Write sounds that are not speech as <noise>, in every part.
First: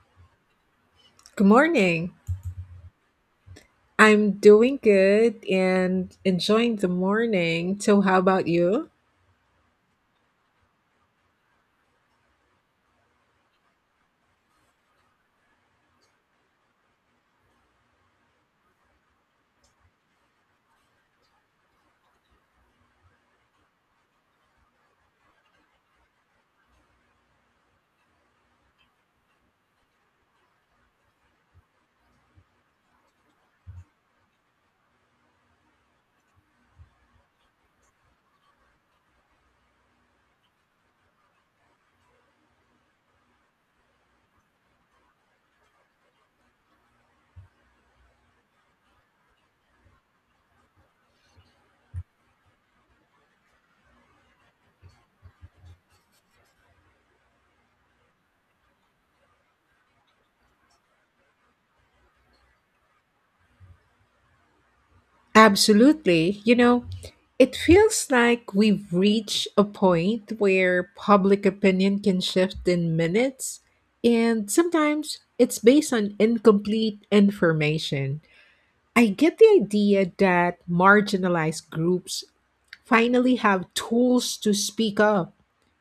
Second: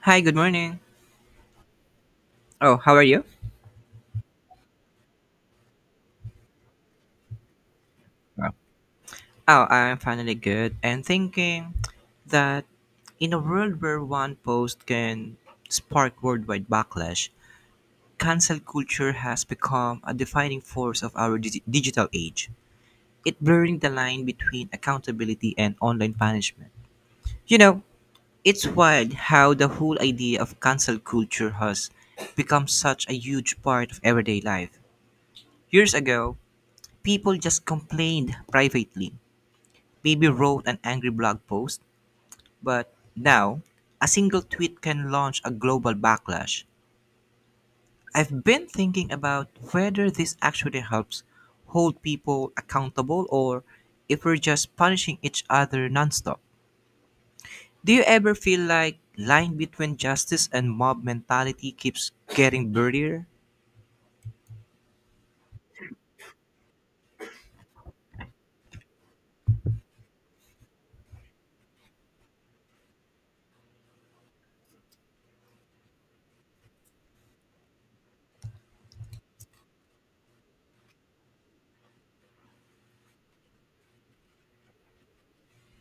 Hi, good morning. Good morning. Oh, how are you? I'm doing good and enjoying the morning. So, how about Yeah. you? Oh, I'm finally good and thinking that in a world where one post can spark worldwide backlash, cancel culture has become a defining force of our digital age. It blurring the line between accountability and online punishment. You know, it's wild how the whole idea of cancel culture has become such a huge part of everyday life. Years ago, people just complained privately maybe wrote an angry blog post, but now a single tweet can launch a global backlash. I've been thinking about whether this actually helps hold people accountable or if we're just punishing each other nonstop. Do you ever feel like line between justice and mob mentality keeps getting blurrier? Absolutely. You know, it feels like we've reached a point where public opinion can shift in minutes, and sometimes it's based on incomplete information. I get the idea that marginalized groups finally have tools to speak up,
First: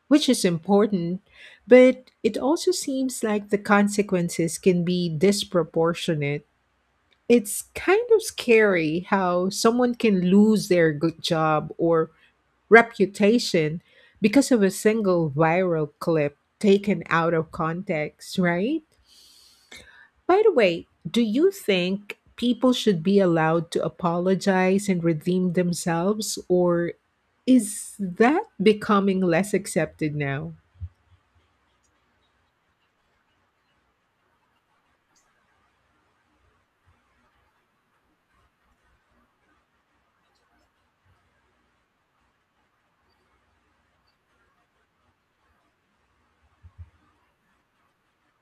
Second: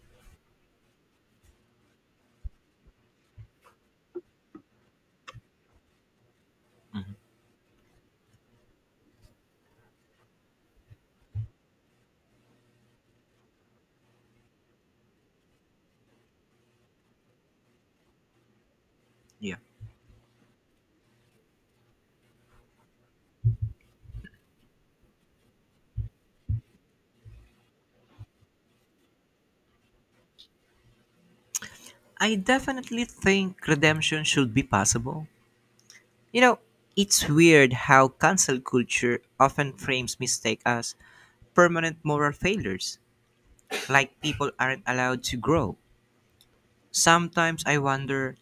which is important, but it also seems like the consequences can be disproportionate. It's kind of scary how someone can lose their good job or reputation because of a single viral clip taken out of context, right? Yeah. By the way, do you think people should be allowed to apologize and redeem themselves, or is that becoming less accepted now? I definitely think redemption should be possible, You know, it's weird how cancel culture often frames mistake as permanent moral failures, like people aren't allowed to grow. Sometimes I wonder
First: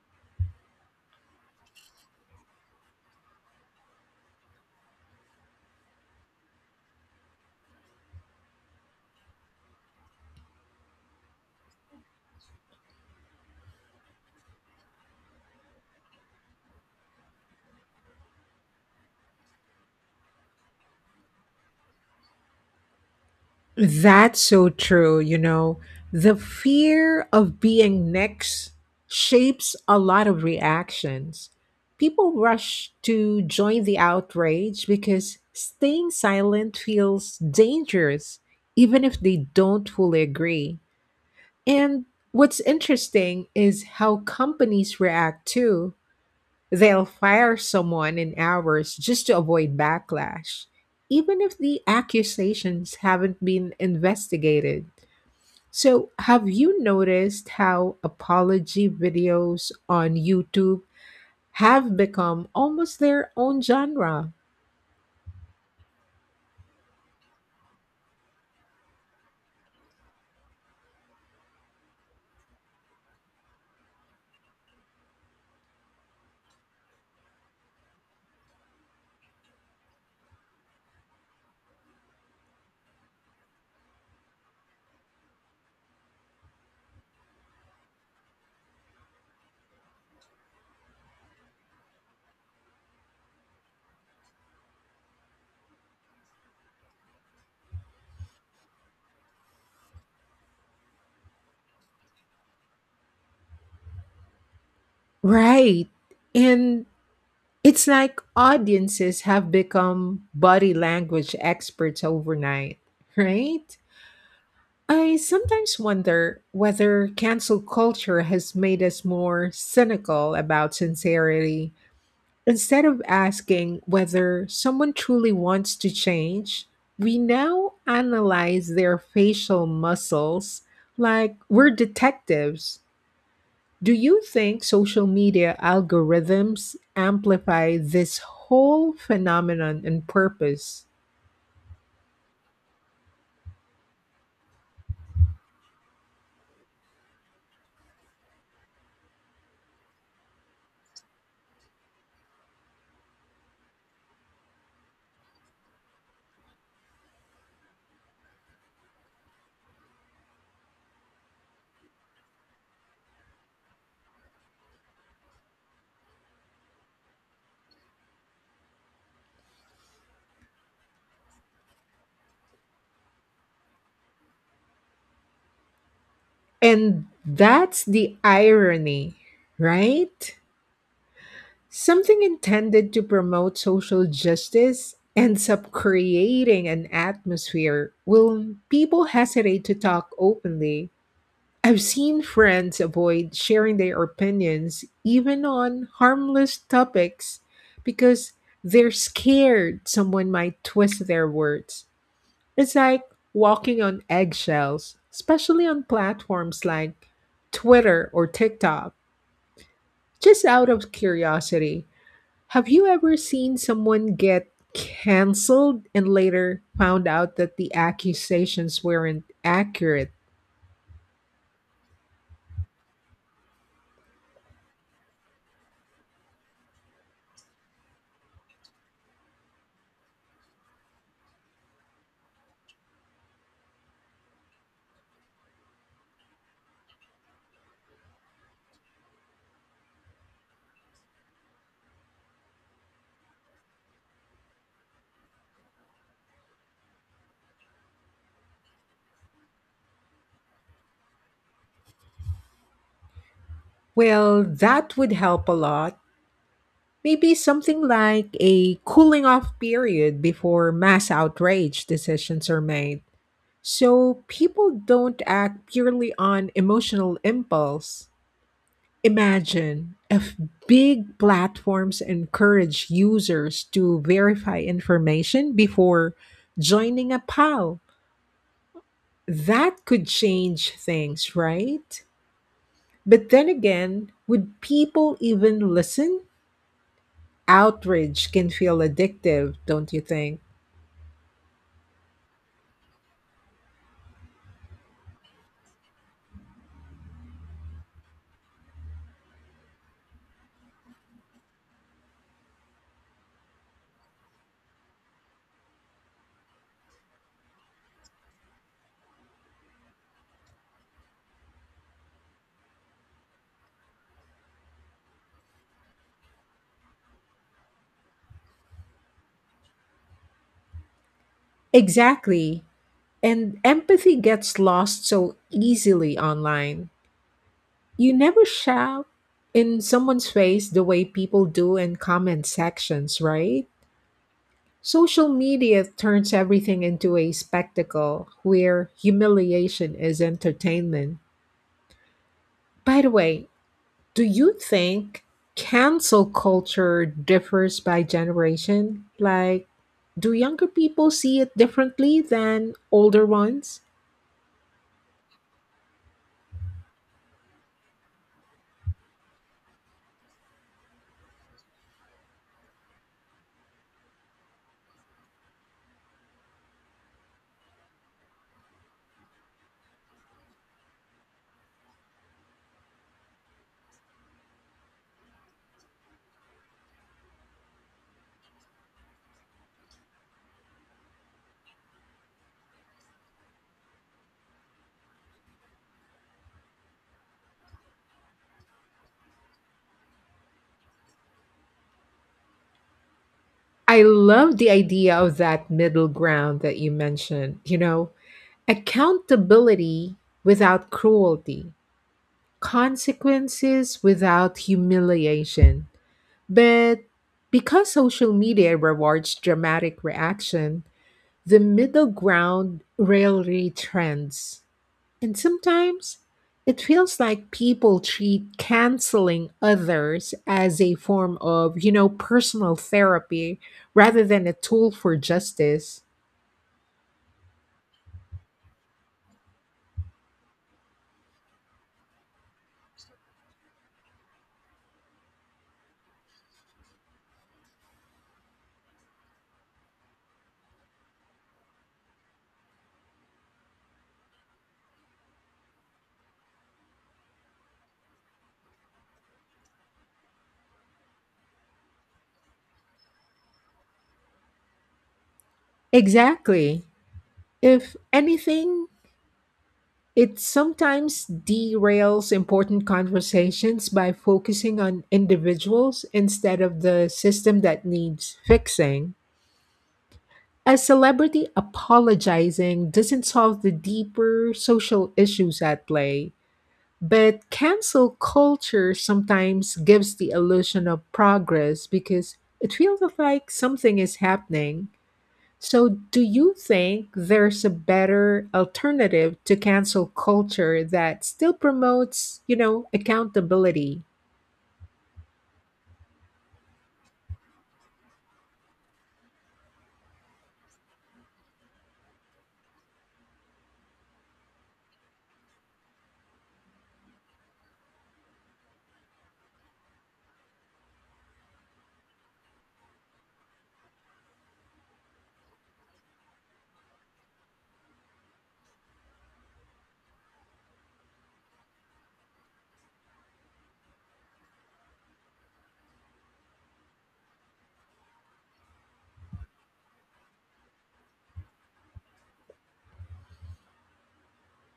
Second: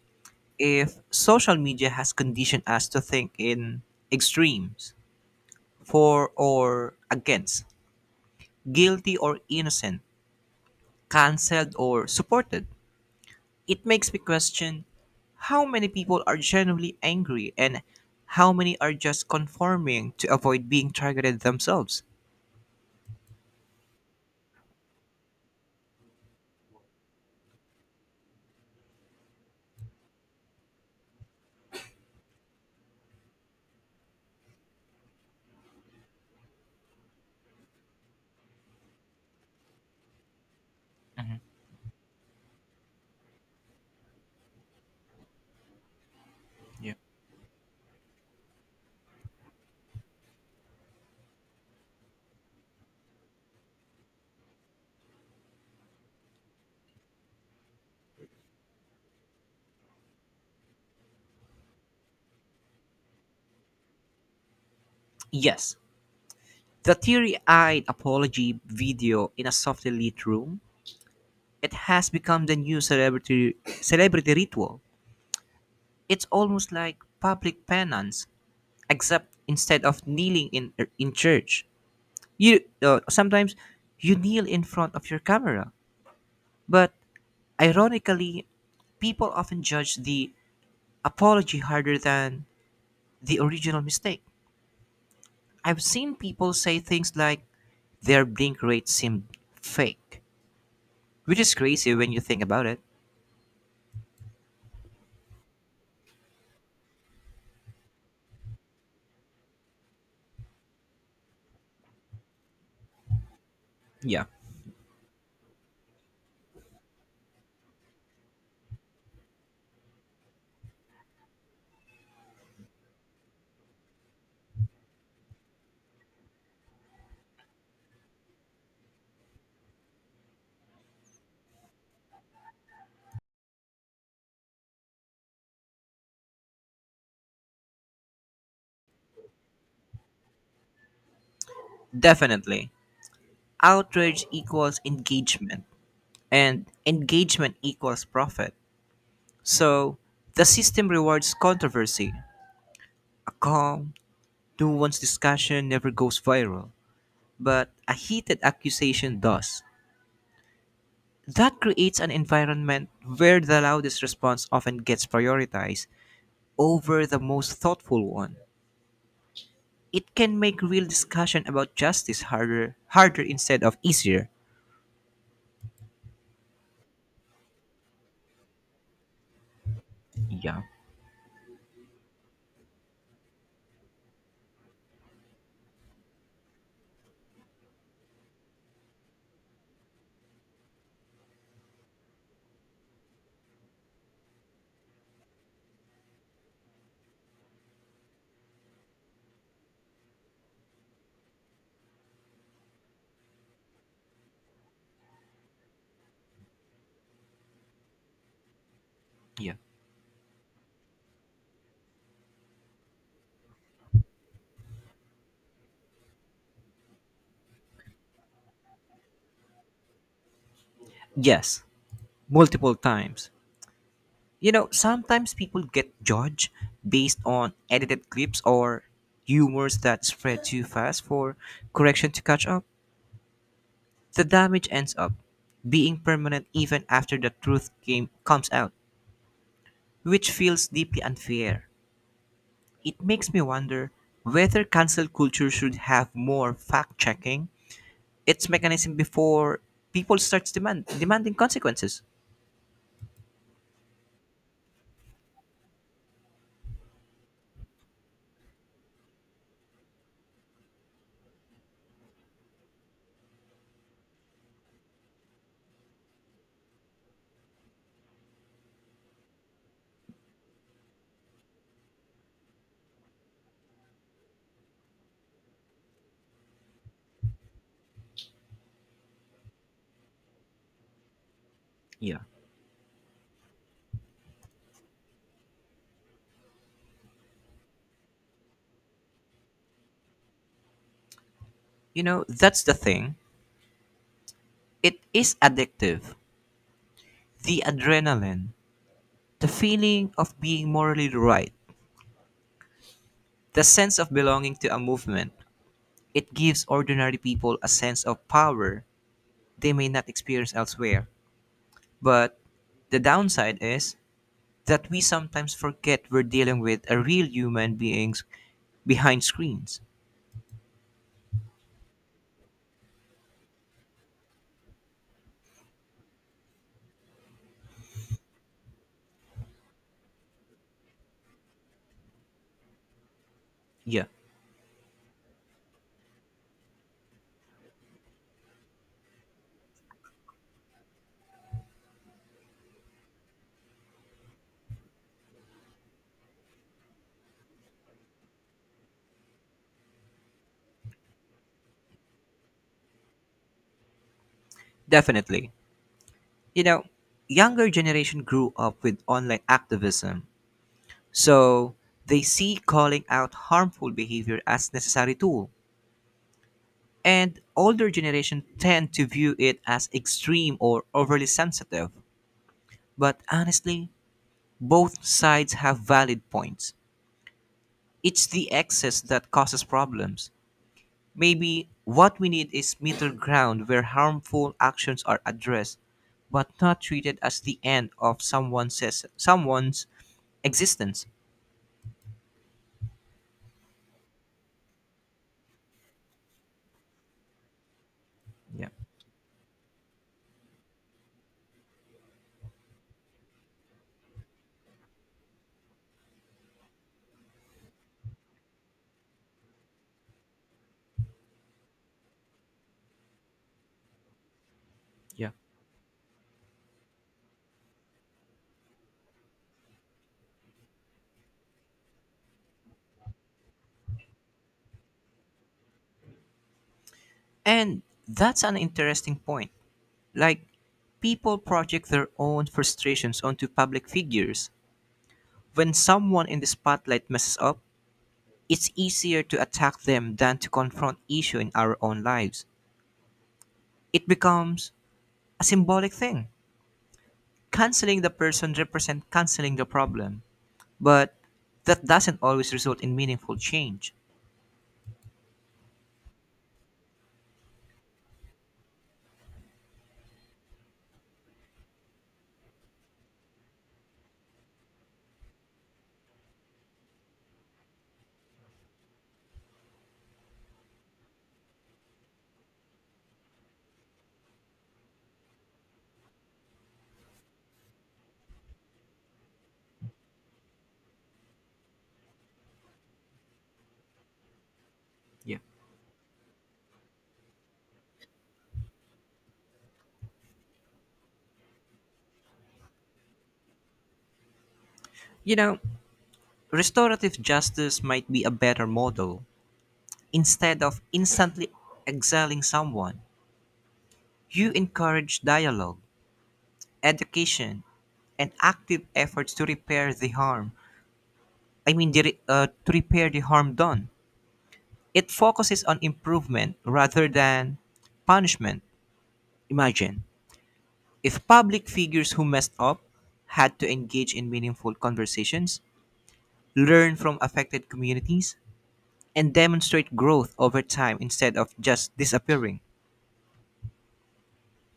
if social media has conditioned us to think in extremes, for or against, guilty or innocent, cancelled or supported. It makes me question how many people are genuinely angry and how many are just conforming to avoid being targeted themselves. That's so true, you know. The fear of being next shapes a lot of reactions. People rush to join the outrage because staying silent feels dangerous, even if they don't fully agree. And what's interesting is how companies react too. Yeah. They'll fire someone in hours just to avoid backlash, even if the accusations haven't been investigated. So, have you noticed how apology videos on YouTube have become almost their own genre? Yes, the teary-eyed apology video in a softly lit room. It has become the new celebrity ritual. It's almost like public penance, except instead of kneeling in church, you sometimes you kneel in front of your camera. But ironically, people often judge the apology harder than the original mistake. I've seen people say things like their blink rate seemed fake, which is crazy when you think about it. Right. And it's like audiences have become body language experts overnight, right? Yeah, I sometimes wonder whether cancel culture has made us more cynical about sincerity. Instead of asking whether someone truly wants to change, we now analyze their facial muscles like we're detectives. Do you think social media algorithms amplify this whole phenomenon and purpose? definitely. Outrage equals engagement, and engagement equals profit. So the system rewards controversy. A calm, nuanced discussion never goes viral, but a heated accusation does. That creates an environment where the loudest response often gets prioritized over the most thoughtful one. It can make real discussion about justice harder instead of easier. And that's the irony, right? Yeah. Something intended to promote social justice ends up creating an atmosphere where people hesitate to talk openly. I've seen friends avoid sharing their opinions, even on harmless topics, because they're scared someone might twist their words. It's like walking on eggshells, especially on platforms like Twitter or TikTok. Yeah. Just out of curiosity, have you ever seen someone get canceled and later found out that the accusations weren't accurate? Yes, multiple times. Sometimes people get judged based on edited clips or humors that spread too fast for correction to catch up. The damage ends up being permanent even after the truth comes out, which feels deeply unfair. It makes me wonder whether cancel culture should have more fact checking, its mechanism before people starts demanding consequences. Well, that would help a lot. Maybe something like a cooling off period before mass outrage decisions are made, so people don't act purely on emotional impulse. Imagine if big platforms encourage users to verify information before joining a pile. That could change things, right? Yeah. But then again, would people even listen? Outrage can feel addictive, don't you think? That's the thing. It is addictive. The adrenaline, the feeling of being morally right, the sense of belonging to a movement. It gives ordinary people a sense of power they may not experience elsewhere. But the downside is that we sometimes forget we're dealing with a real human beings behind screens. Exactly. And empathy gets lost so easily online. You never shout in someone's face the way people do in comment sections, right? Yeah, Social media turns everything into a spectacle where humiliation is entertainment. By the way, do you think cancel culture differs by generation? Like, do younger people see it differently than older ones? definitely. You know, Younger generation grew up with online activism. So they see calling out harmful behavior as necessary tool. And older generation tend to view it as extreme or overly sensitive. But honestly, both sides have valid points. It's the excess that causes problems. Maybe what we need is middle ground where harmful actions are addressed but not treated as the end of someone's existence. I love the idea of that middle ground that you mentioned, you know, Yeah. accountability without cruelty, consequences without humiliation. But because social media rewards dramatic reaction, the middle ground rarely trends. Yeah. And sometimes it feels like people treat canceling others as a form of, you know, personal therapy rather than a tool for justice. And that's an interesting point. Like, people project their own frustrations onto public figures. When someone in the spotlight messes up, it's easier to attack them than to confront issue in our own lives. It becomes a symbolic thing. Canceling the person represents canceling the problem. But that doesn't always result in meaningful change. Exactly. If anything, it sometimes derails important conversations by focusing on individuals instead of the system that needs fixing. A celebrity apologizing doesn't solve the deeper social issues at play. But cancel culture sometimes gives the illusion of progress because it feels like something is happening. Yeah. So, do you think there's a better alternative to cancel culture that still promotes, you know, accountability? You know, Restorative justice might be a better model. Instead of instantly exiling someone, you encourage dialogue education, and active efforts to repair the harm. I mean, to repair the harm done. It focuses on improvement rather than punishment. Imagine if public figures who messed up had to engage in meaningful conversations, learn from affected communities, and demonstrate growth over time instead of just disappearing.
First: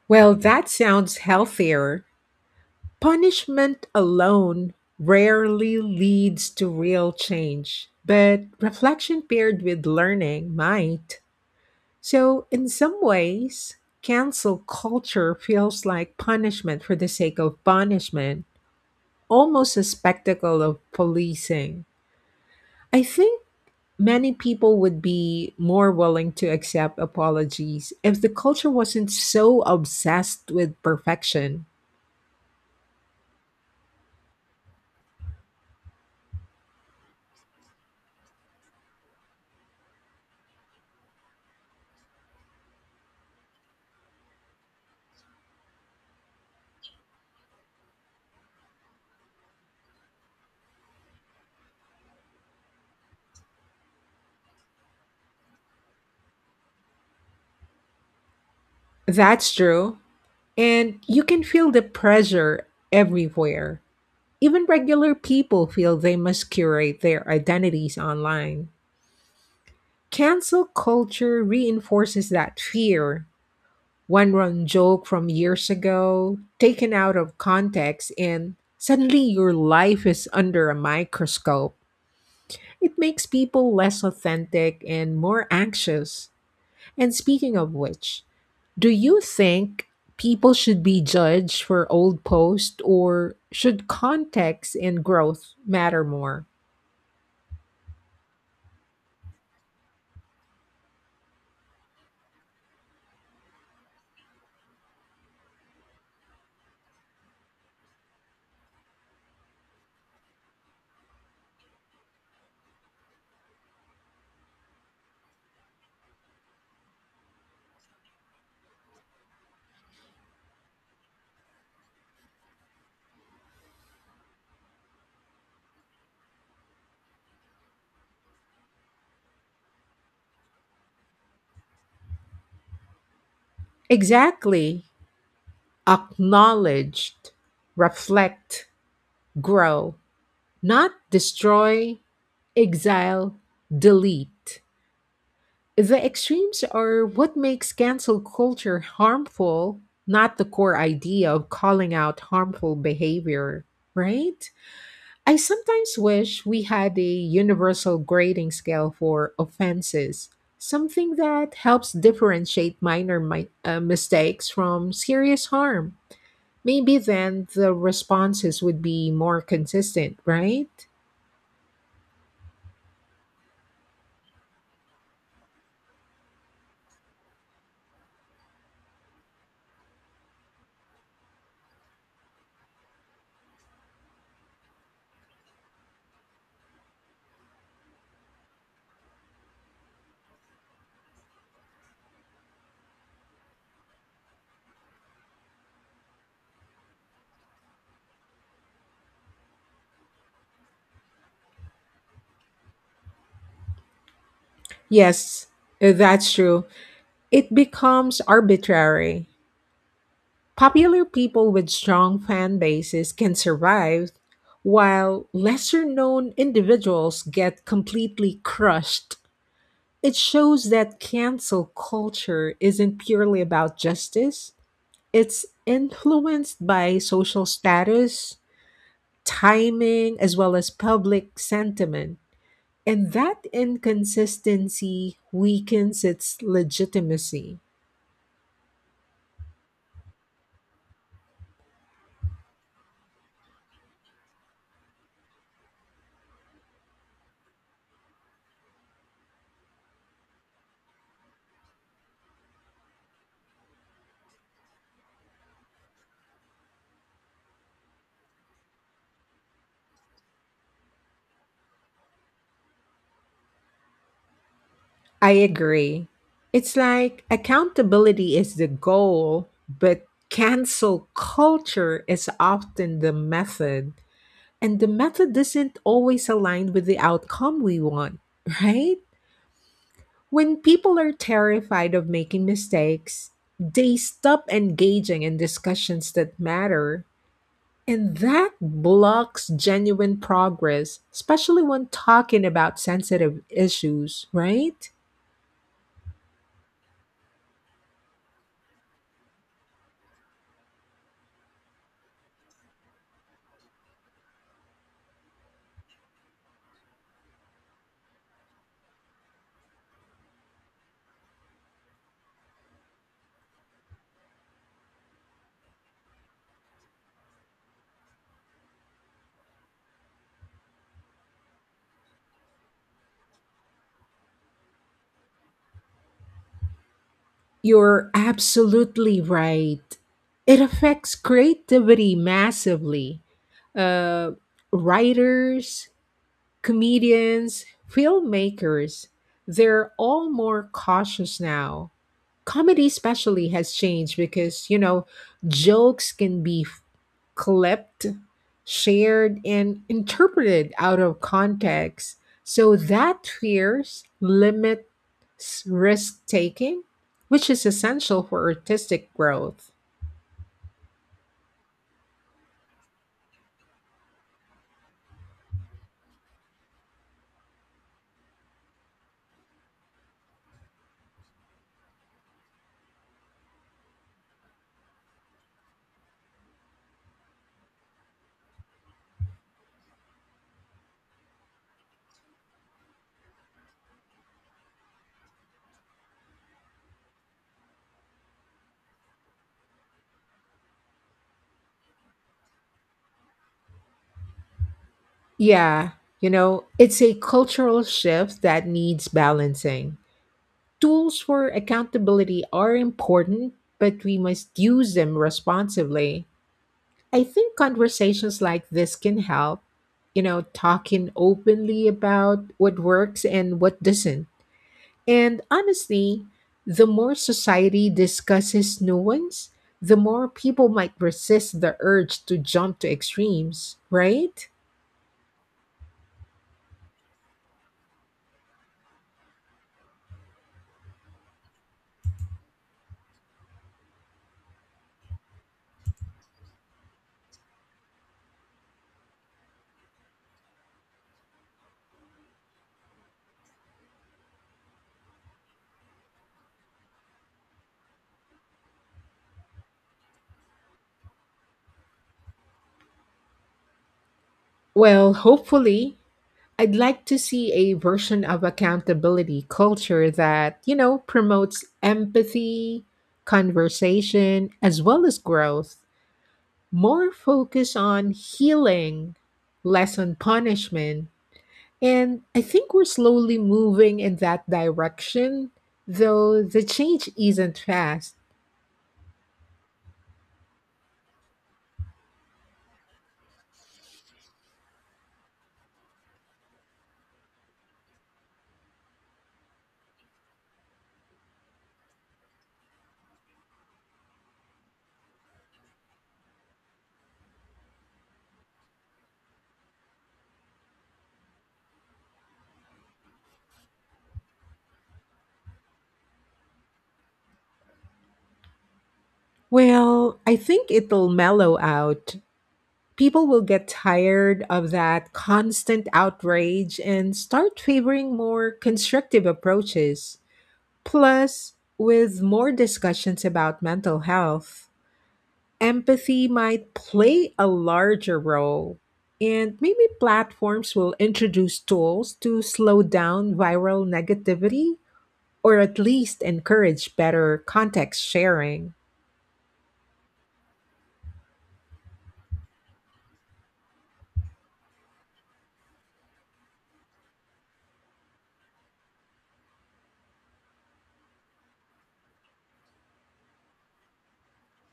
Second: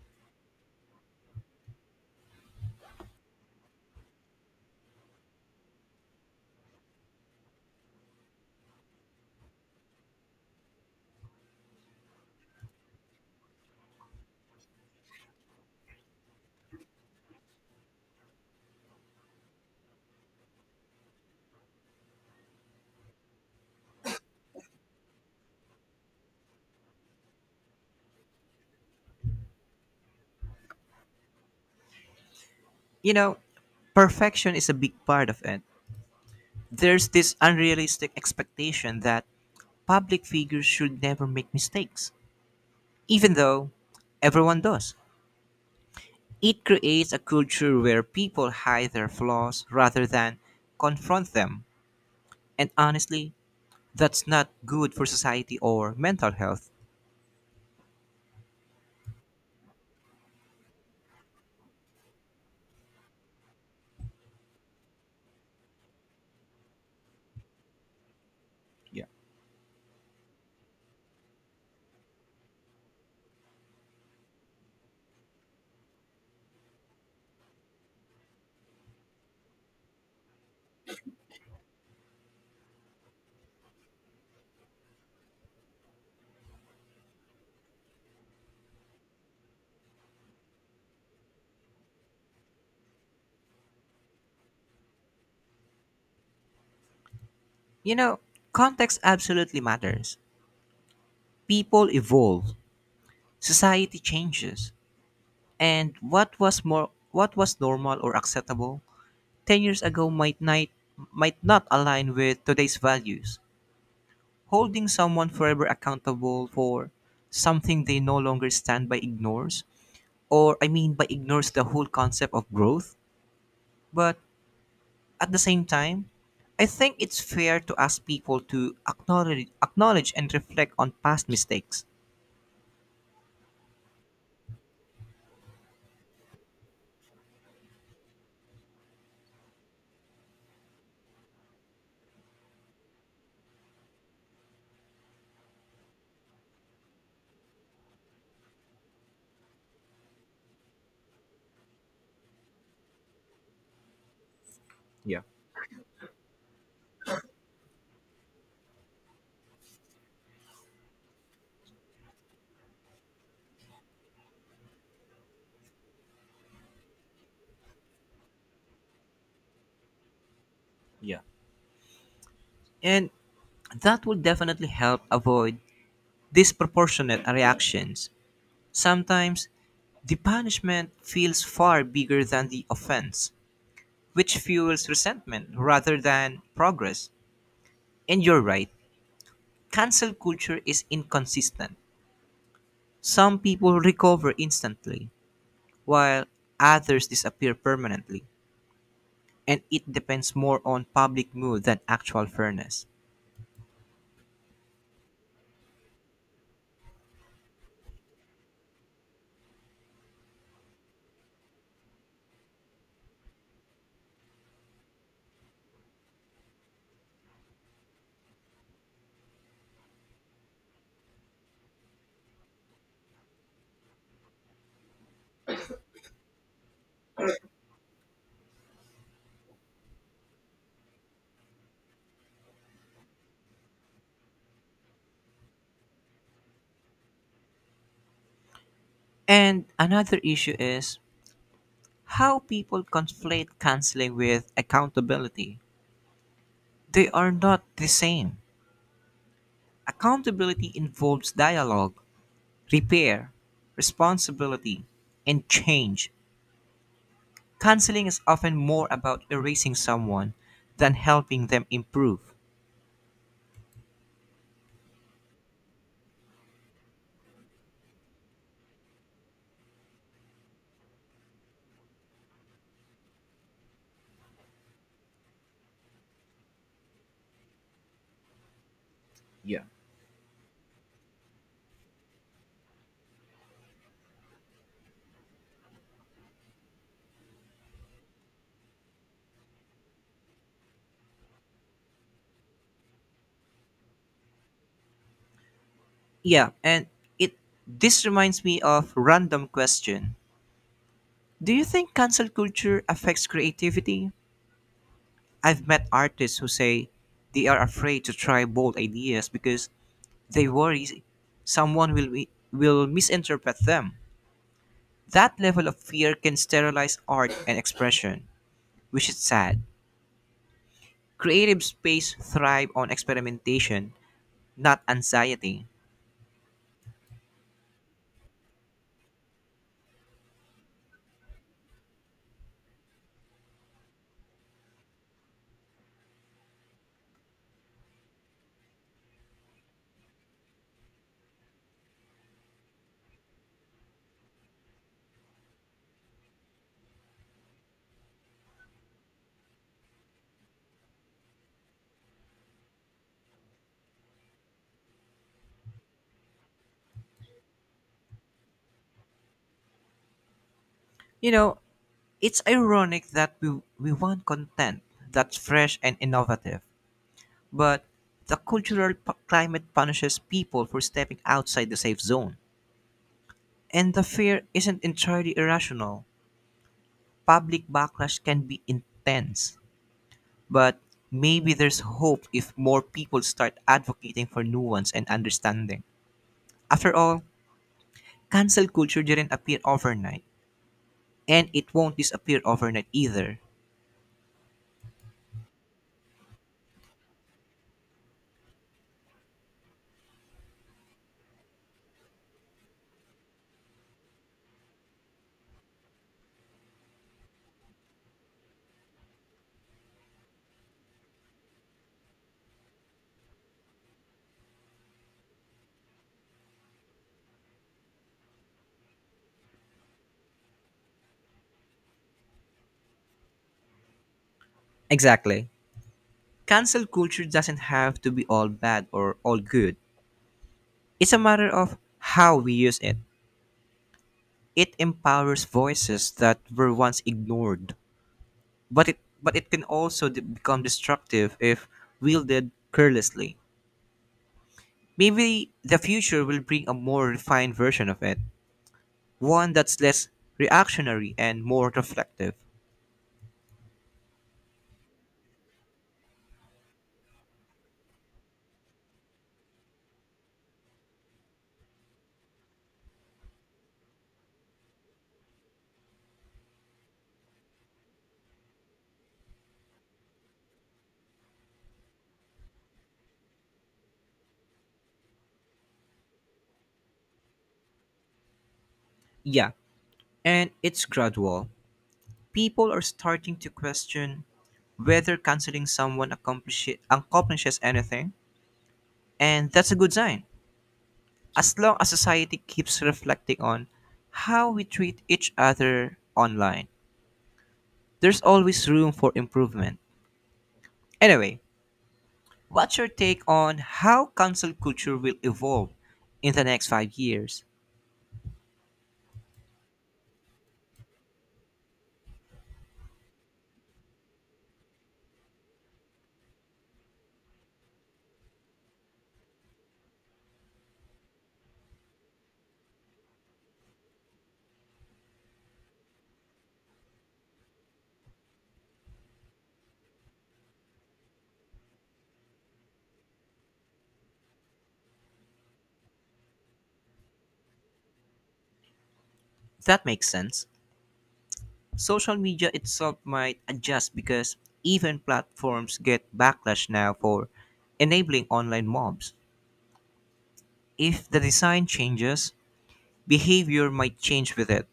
Well, that sounds healthier. Punishment alone rarely leads to real change, but reflection paired with learning might. So, in some ways, cancel culture feels like punishment for the sake of punishment, almost a spectacle of policing. I think many people would be more willing to accept apologies if the culture wasn't so obsessed with perfection. You know, Perfection is a big part of it. There's this unrealistic expectation that public figures should never make mistakes, even though everyone does. It creates a culture where people hide their flaws rather than confront them. And honestly, that's not good for society or mental health. That's true. And you can feel the pressure everywhere. Even regular people feel they must curate their identities online. Yeah. Cancel culture reinforces that fear. One wrong joke from years ago, taken out of context, and suddenly your life is under a microscope. It makes people less authentic and more anxious. And speaking of which, do you think people should be judged for old posts or should context and growth matter more? You know, Context absolutely matters. People evolve, society changes, and what was normal or acceptable 10 years ago might not align with today's values. Holding someone forever accountable for something they no longer stand by ignores, or I mean, by ignores the whole concept of growth. But at the same time, I think it's fair to ask people to acknowledge and reflect on past mistakes. Exactly. Acknowledged, reflect, grow, not destroy, exile, delete. The extremes are what makes cancel culture harmful, not the core idea of calling out harmful behavior, right? Yeah. I sometimes wish we had a universal grading scale for offenses, something that helps differentiate mistakes from serious harm. Maybe then the responses would be more consistent, right? Yeah. And that will definitely help avoid disproportionate reactions. Sometimes the punishment feels far bigger than the offense, which fuels resentment rather than progress. And you're right, cancel culture is inconsistent. Some people recover instantly, while others disappear permanently, and it depends more on public mood than actual fairness. Yes, that's true. It becomes arbitrary. Popular people with strong fan bases can survive, while lesser known individuals get completely crushed. It shows that cancel culture isn't purely about justice, it's influenced by social status, timing, as well as public sentiment. And that inconsistency weakens its legitimacy. And another issue is how people conflate canceling with accountability. They are not the same. Accountability involves dialogue, repair, responsibility, and change. Canceling is often more about erasing someone than helping them improve. I agree. It's like accountability is the goal, but cancel culture is often the method. And the method doesn't always align with the outcome we want, <laughs> right? When people are terrified of making mistakes, they stop engaging in discussions that matter. And that blocks genuine progress, especially when talking about sensitive issues, right? Yeah, and it this reminds me of random question. Do you think cancel culture affects creativity? I've met artists who say they are afraid to try bold ideas because they worry someone will misinterpret them. That level of fear can sterilize art and expression, which is sad. Creative space thrive on experimentation, not anxiety. You're absolutely right. It affects creativity massively. Uh, Writers, comedians, filmmakers, they're all more cautious now. Comedy, especially, has changed because, you know, jokes can be clipped, shared, and interpreted out of context. So that fears limits risk taking, which is essential for artistic growth. You know, it's ironic that we want content that's fresh and innovative, but the cultural climate punishes people for stepping outside the safe zone. And the fear isn't entirely irrational. Public backlash can be intense, but maybe there's hope if more people start advocating for nuance and understanding. After all, cancel culture didn't appear overnight, and it won't disappear overnight either. Yeah, you know, it's a cultural shift that needs balancing. Tools for accountability are important, but we must use them responsibly. I think conversations like this can help, you know, talking openly about what works and what doesn't. And honestly, the more society discusses nuance, the more people might resist the urge to jump to extremes, right? Exactly. Cancel culture doesn't have to be all bad or all good. It's a matter of how we use it. It empowers voices that were once ignored, but it can also become destructive if wielded carelessly. Maybe the future will bring a more refined version of it, one that's less reactionary and more reflective. Well, hopefully, I'd like to see a version of accountability culture that, you know, promotes empathy, conversation, as well as growth. More focus on healing, less on punishment. And I think we're slowly moving in that direction, though the change isn't fast. Yeah, and it's gradual. People are starting to question whether canceling someone accomplishes anything. And that's a good sign. As long as society keeps reflecting on how we treat each other online, there's always room for improvement. Anyway, what's your take on how cancel culture will evolve in the next 5 years? Well, I think it'll mellow out. People will get tired of that constant outrage and start favoring more constructive approaches. Plus, with more discussions about mental health, empathy might play a larger role. And maybe platforms will introduce tools to slow down viral negativity or at least encourage better context sharing. That makes sense, social media itself might adjust because even platforms get backlash now for enabling online mobs. If the design changes, behavior might change with it.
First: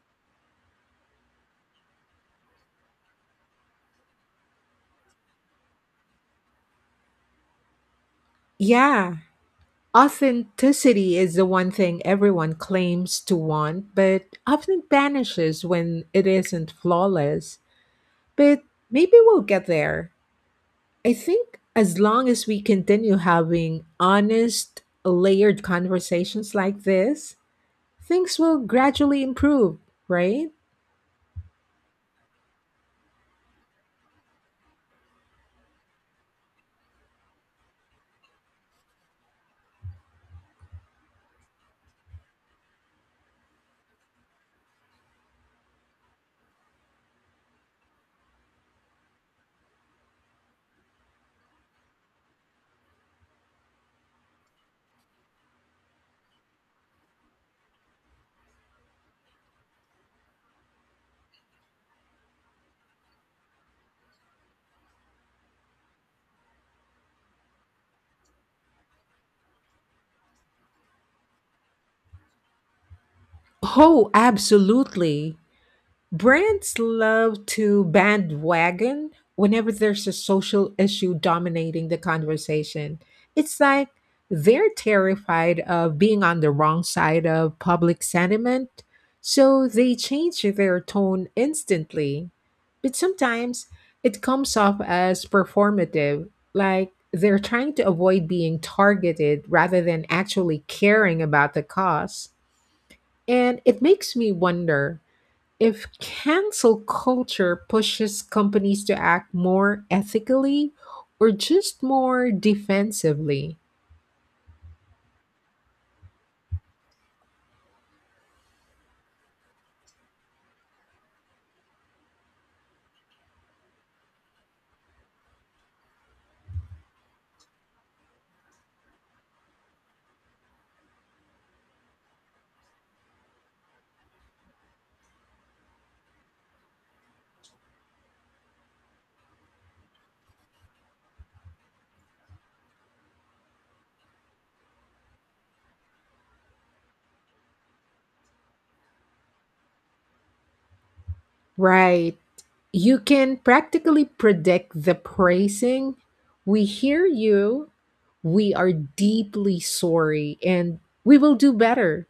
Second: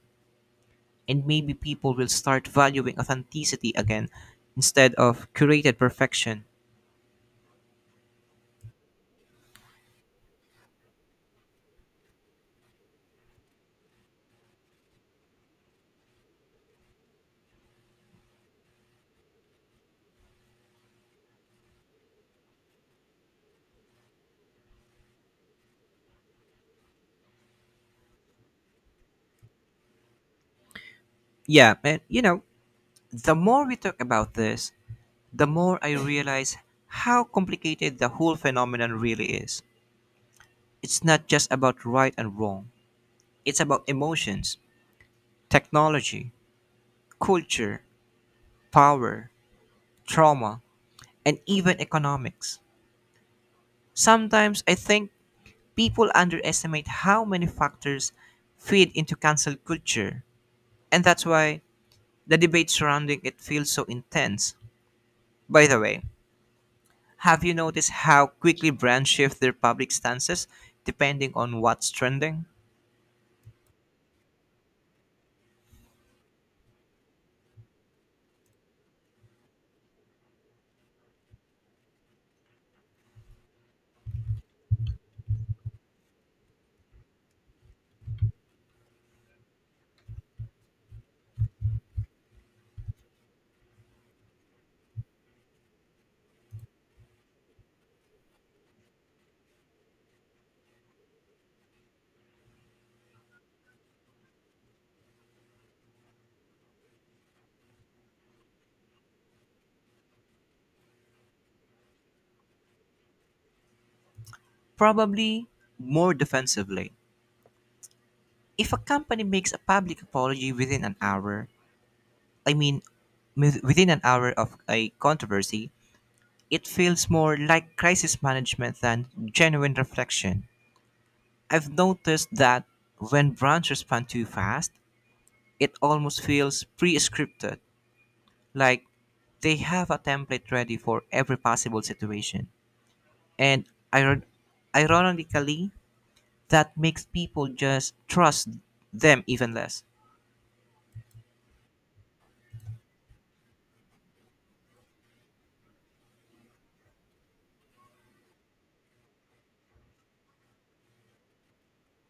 And maybe people will start valuing authenticity again instead of curated perfection. Yeah, authenticity is the one thing everyone claims to want, but often vanishes when it isn't flawless. But maybe we'll get there. I think as long as we continue having honest, layered conversations like this, things will gradually improve, right? Yeah, and the more we talk about this, the more I realize how complicated the whole phenomenon really is. It's not just about right and wrong, it's about emotions, technology, culture, power, trauma, and even economics. Sometimes I think people underestimate how many factors feed into cancel culture. And that's why the debate surrounding it feels so intense. By the way, have you noticed how quickly brands shift their public stances depending on what's trending? Oh, absolutely. Brands love to bandwagon whenever there's a social issue dominating the conversation. It's like they're terrified of being on the wrong side of public sentiment, so they change their tone instantly. But sometimes it comes off as performative, like they're trying to avoid being targeted rather than actually caring about the cause. And it makes me wonder if cancel culture pushes companies to act more ethically or just more defensively, Probably more defensively. If a company makes a public apology within an hour, I mean, within an hour of a controversy, it feels more like crisis management than genuine reflection. I've noticed that when brands respond too fast, it almost feels pre scripted. Like they have a template ready for every possible situation. And iron- ironically, that makes people just trust them even less. right? You can practically predict the praising. We hear you. We are deeply sorry and we will do better.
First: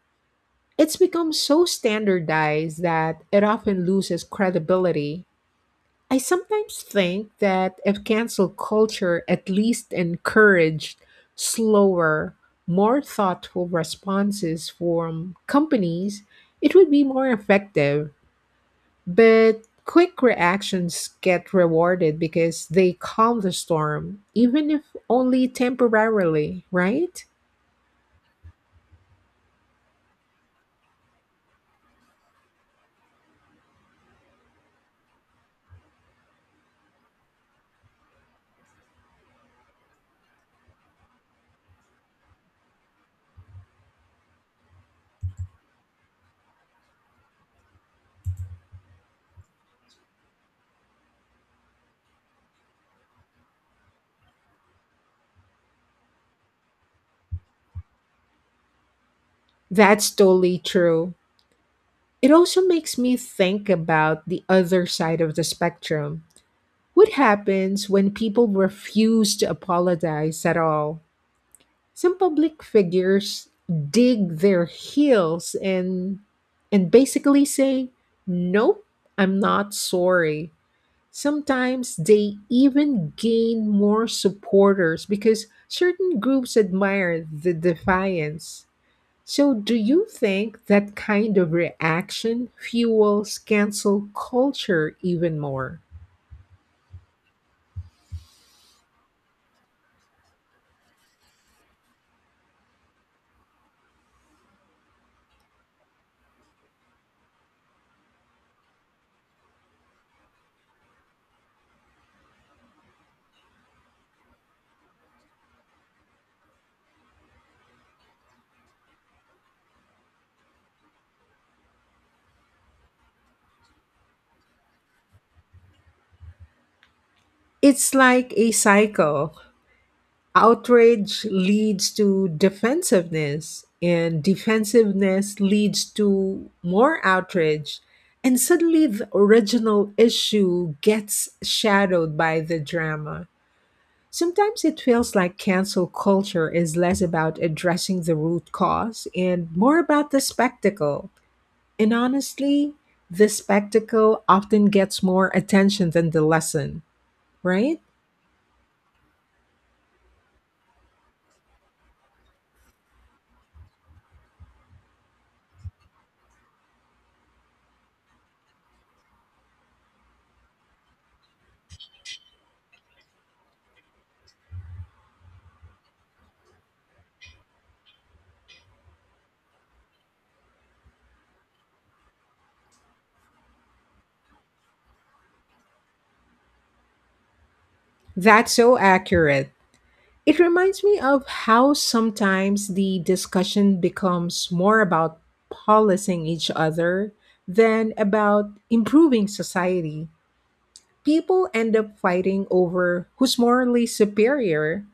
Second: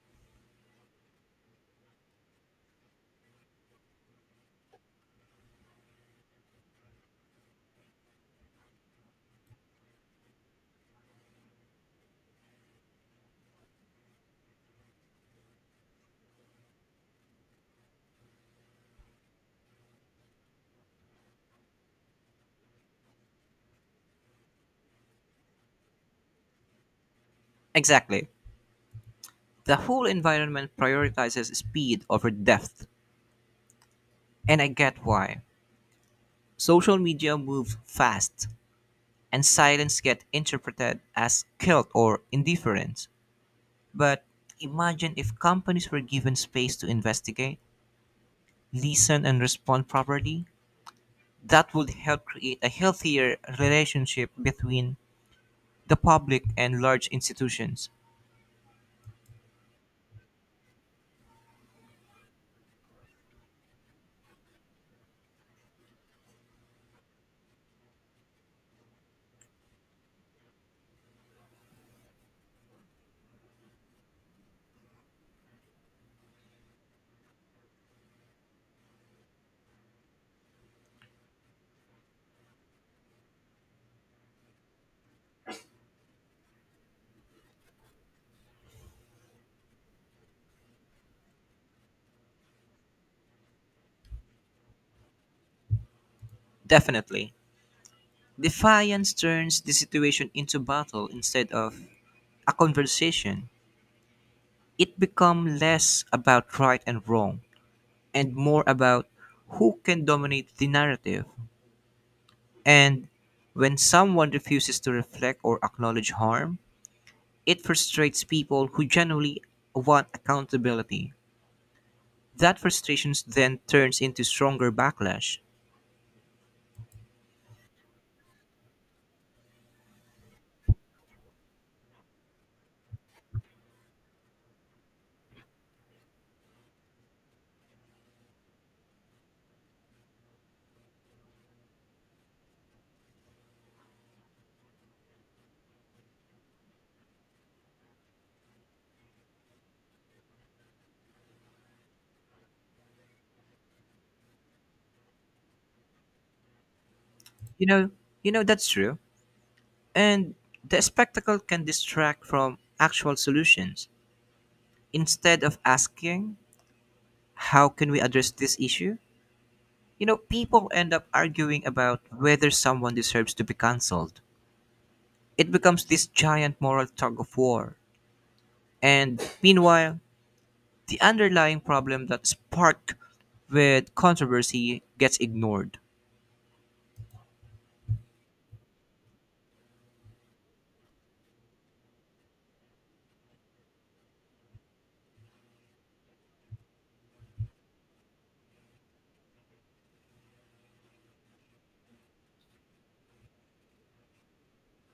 It's become so standardized that it often loses credibility. I sometimes think that if cancel culture at least encouraged slower, more thoughtful responses from companies, it would be more effective. But quick reactions get rewarded because they calm the storm, even if only temporarily, right? Exactly. The whole environment prioritizes speed over depth, and I get why. Social media moves fast, and silence gets interpreted as guilt or indifference. But imagine if companies were given space to investigate, listen, and respond properly. That would help create a healthier relationship between the public and large institutions. That's totally true. It also makes me think about the other side of the spectrum. What happens when people refuse to apologize at all? Some public figures dig their heels and basically say, "Nope, I'm not sorry." Sometimes they even gain more supporters because certain groups admire the defiance. So, do you think that kind of reaction fuels cancel culture even more? Definitely. Defiance turns the situation into battle instead of a conversation. It becomes less about right and wrong and more about who can dominate the narrative. And when someone refuses to reflect or acknowledge harm, it frustrates people who genuinely want accountability. That frustration then turns into stronger backlash. It's like a cycle. Outrage leads to defensiveness and defensiveness leads to more outrage, and suddenly the original issue gets shadowed by the drama. Sometimes it feels like cancel culture is less about addressing the root cause and more about the spectacle, and honestly, the spectacle often gets more attention than the lesson, You right? know, that's true. And the spectacle can distract from actual solutions. Instead of asking, how can we address this issue? People end up arguing about whether someone deserves to be cancelled. It becomes this giant moral tug of war. And meanwhile, the underlying problem that sparked with controversy gets ignored. That's so accurate. It reminds me of how sometimes the discussion becomes more about policing each other than about improving society. People end up fighting over who's morally superior.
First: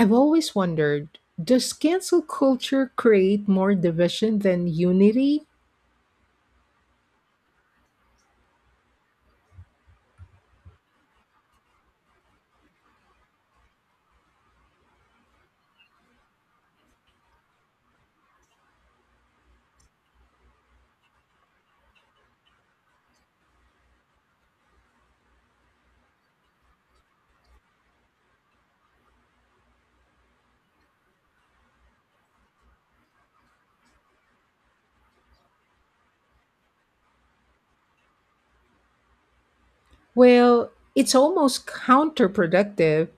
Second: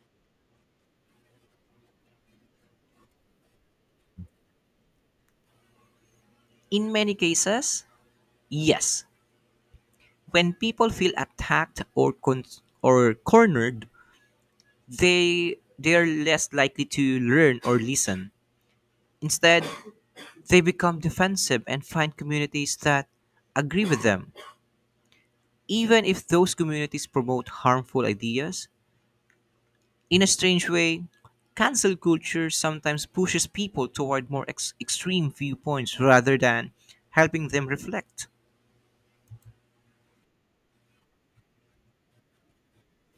I've always wondered, does cancel culture create more division than unity? In many cases, yes, when people feel attacked or cornered, they're less likely to learn or listen. Instead, they become defensive and find communities that agree with them, even if those communities promote harmful ideas. In a strange way, cancel culture sometimes pushes people toward more extreme viewpoints rather than helping them reflect. Well, it's almost counterproductive.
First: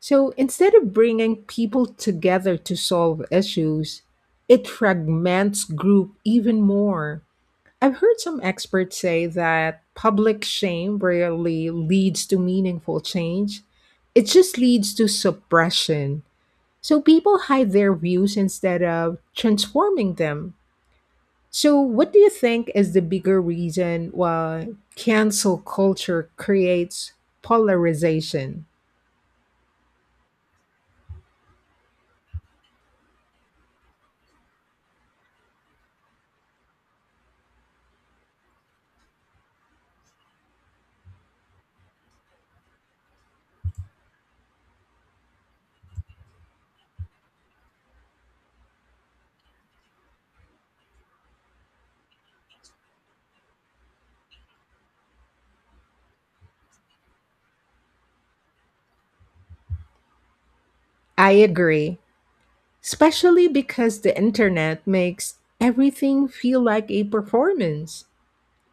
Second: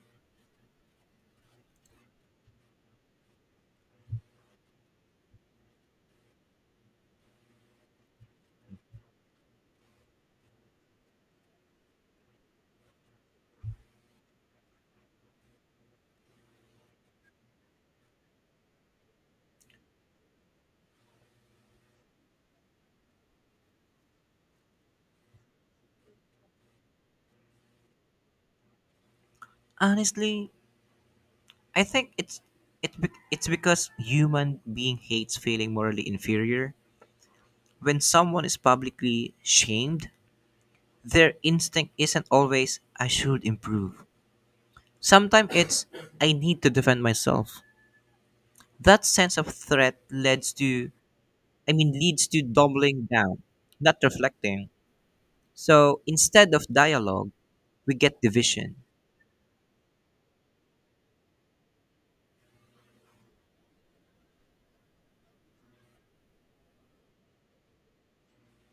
So instead of bringing people together to solve issues, it fragments group even more. I've heard some experts say that public shame rarely leads to meaningful change. It just leads to suppression. So people hide their views instead of transforming them. So what do you think is the bigger reason why cancel culture creates polarization? Honestly, I think it's because human being hates feeling morally inferior. When someone is publicly shamed, their instinct isn't always I should improve. Sometimes it's I need to defend myself. That sense of threat leads to, I mean, leads to doubling down, not reflecting. So instead of dialogue, we get division. I agree. Especially because the internet makes everything feel like a performance.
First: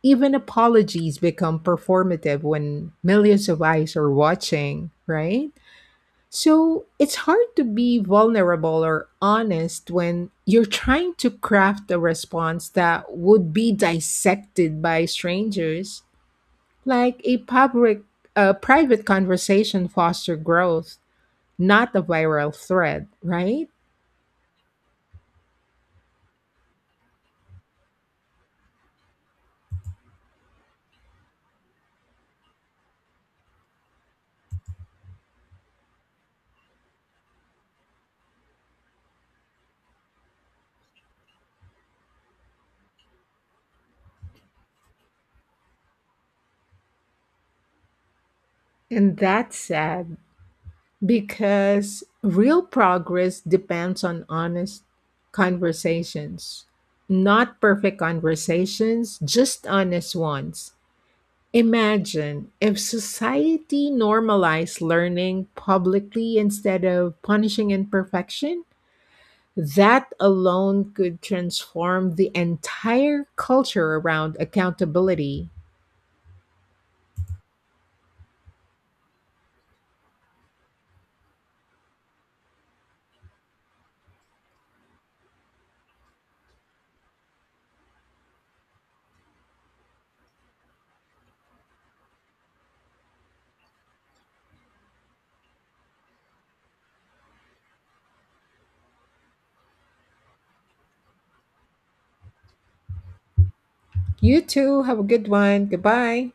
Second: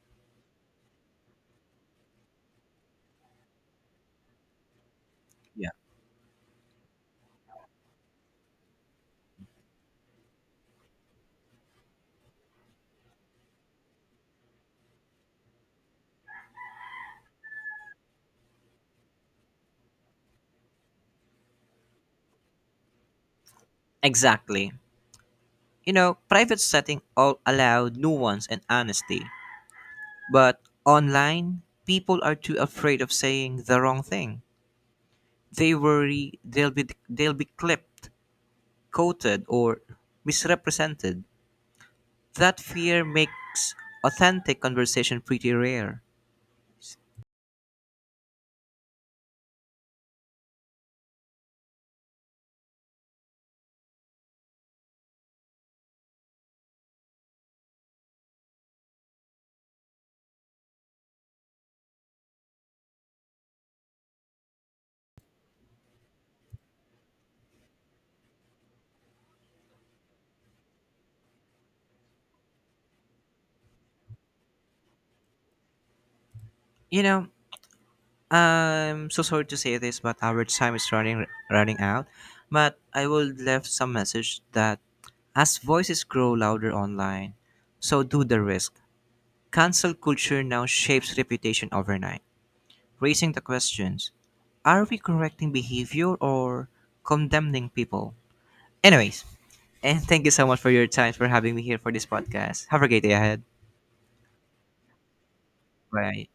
Even apologies become performative when millions of eyes are watching, right? Yeah. So it's hard to be vulnerable or honest when you're trying to craft a response that would be dissected by strangers. Like a public, a private conversation foster growth, not a viral thread, right? Exactly. Private setting all allow nuance and honesty. But online, people are too afraid of saying the wrong thing. They worry they'll be clipped, quoted, or misrepresented. That fear makes authentic conversation pretty rare. And that's sad. Because real progress depends on honest conversations. Not perfect conversations, just honest ones. Imagine if society normalized learning publicly instead of punishing imperfection. That alone could transform the entire culture around accountability. You know, I'm so sorry to say this, but our time is running out. But I will leave some message that as voices grow louder online, so do the risk. Cancel culture now shapes reputation overnight. Raising the questions are we correcting behavior or condemning people? Anyways, and thank you so much for your time for having me here for this podcast. Have a great day ahead. You too, have a good one. Bye. Goodbye.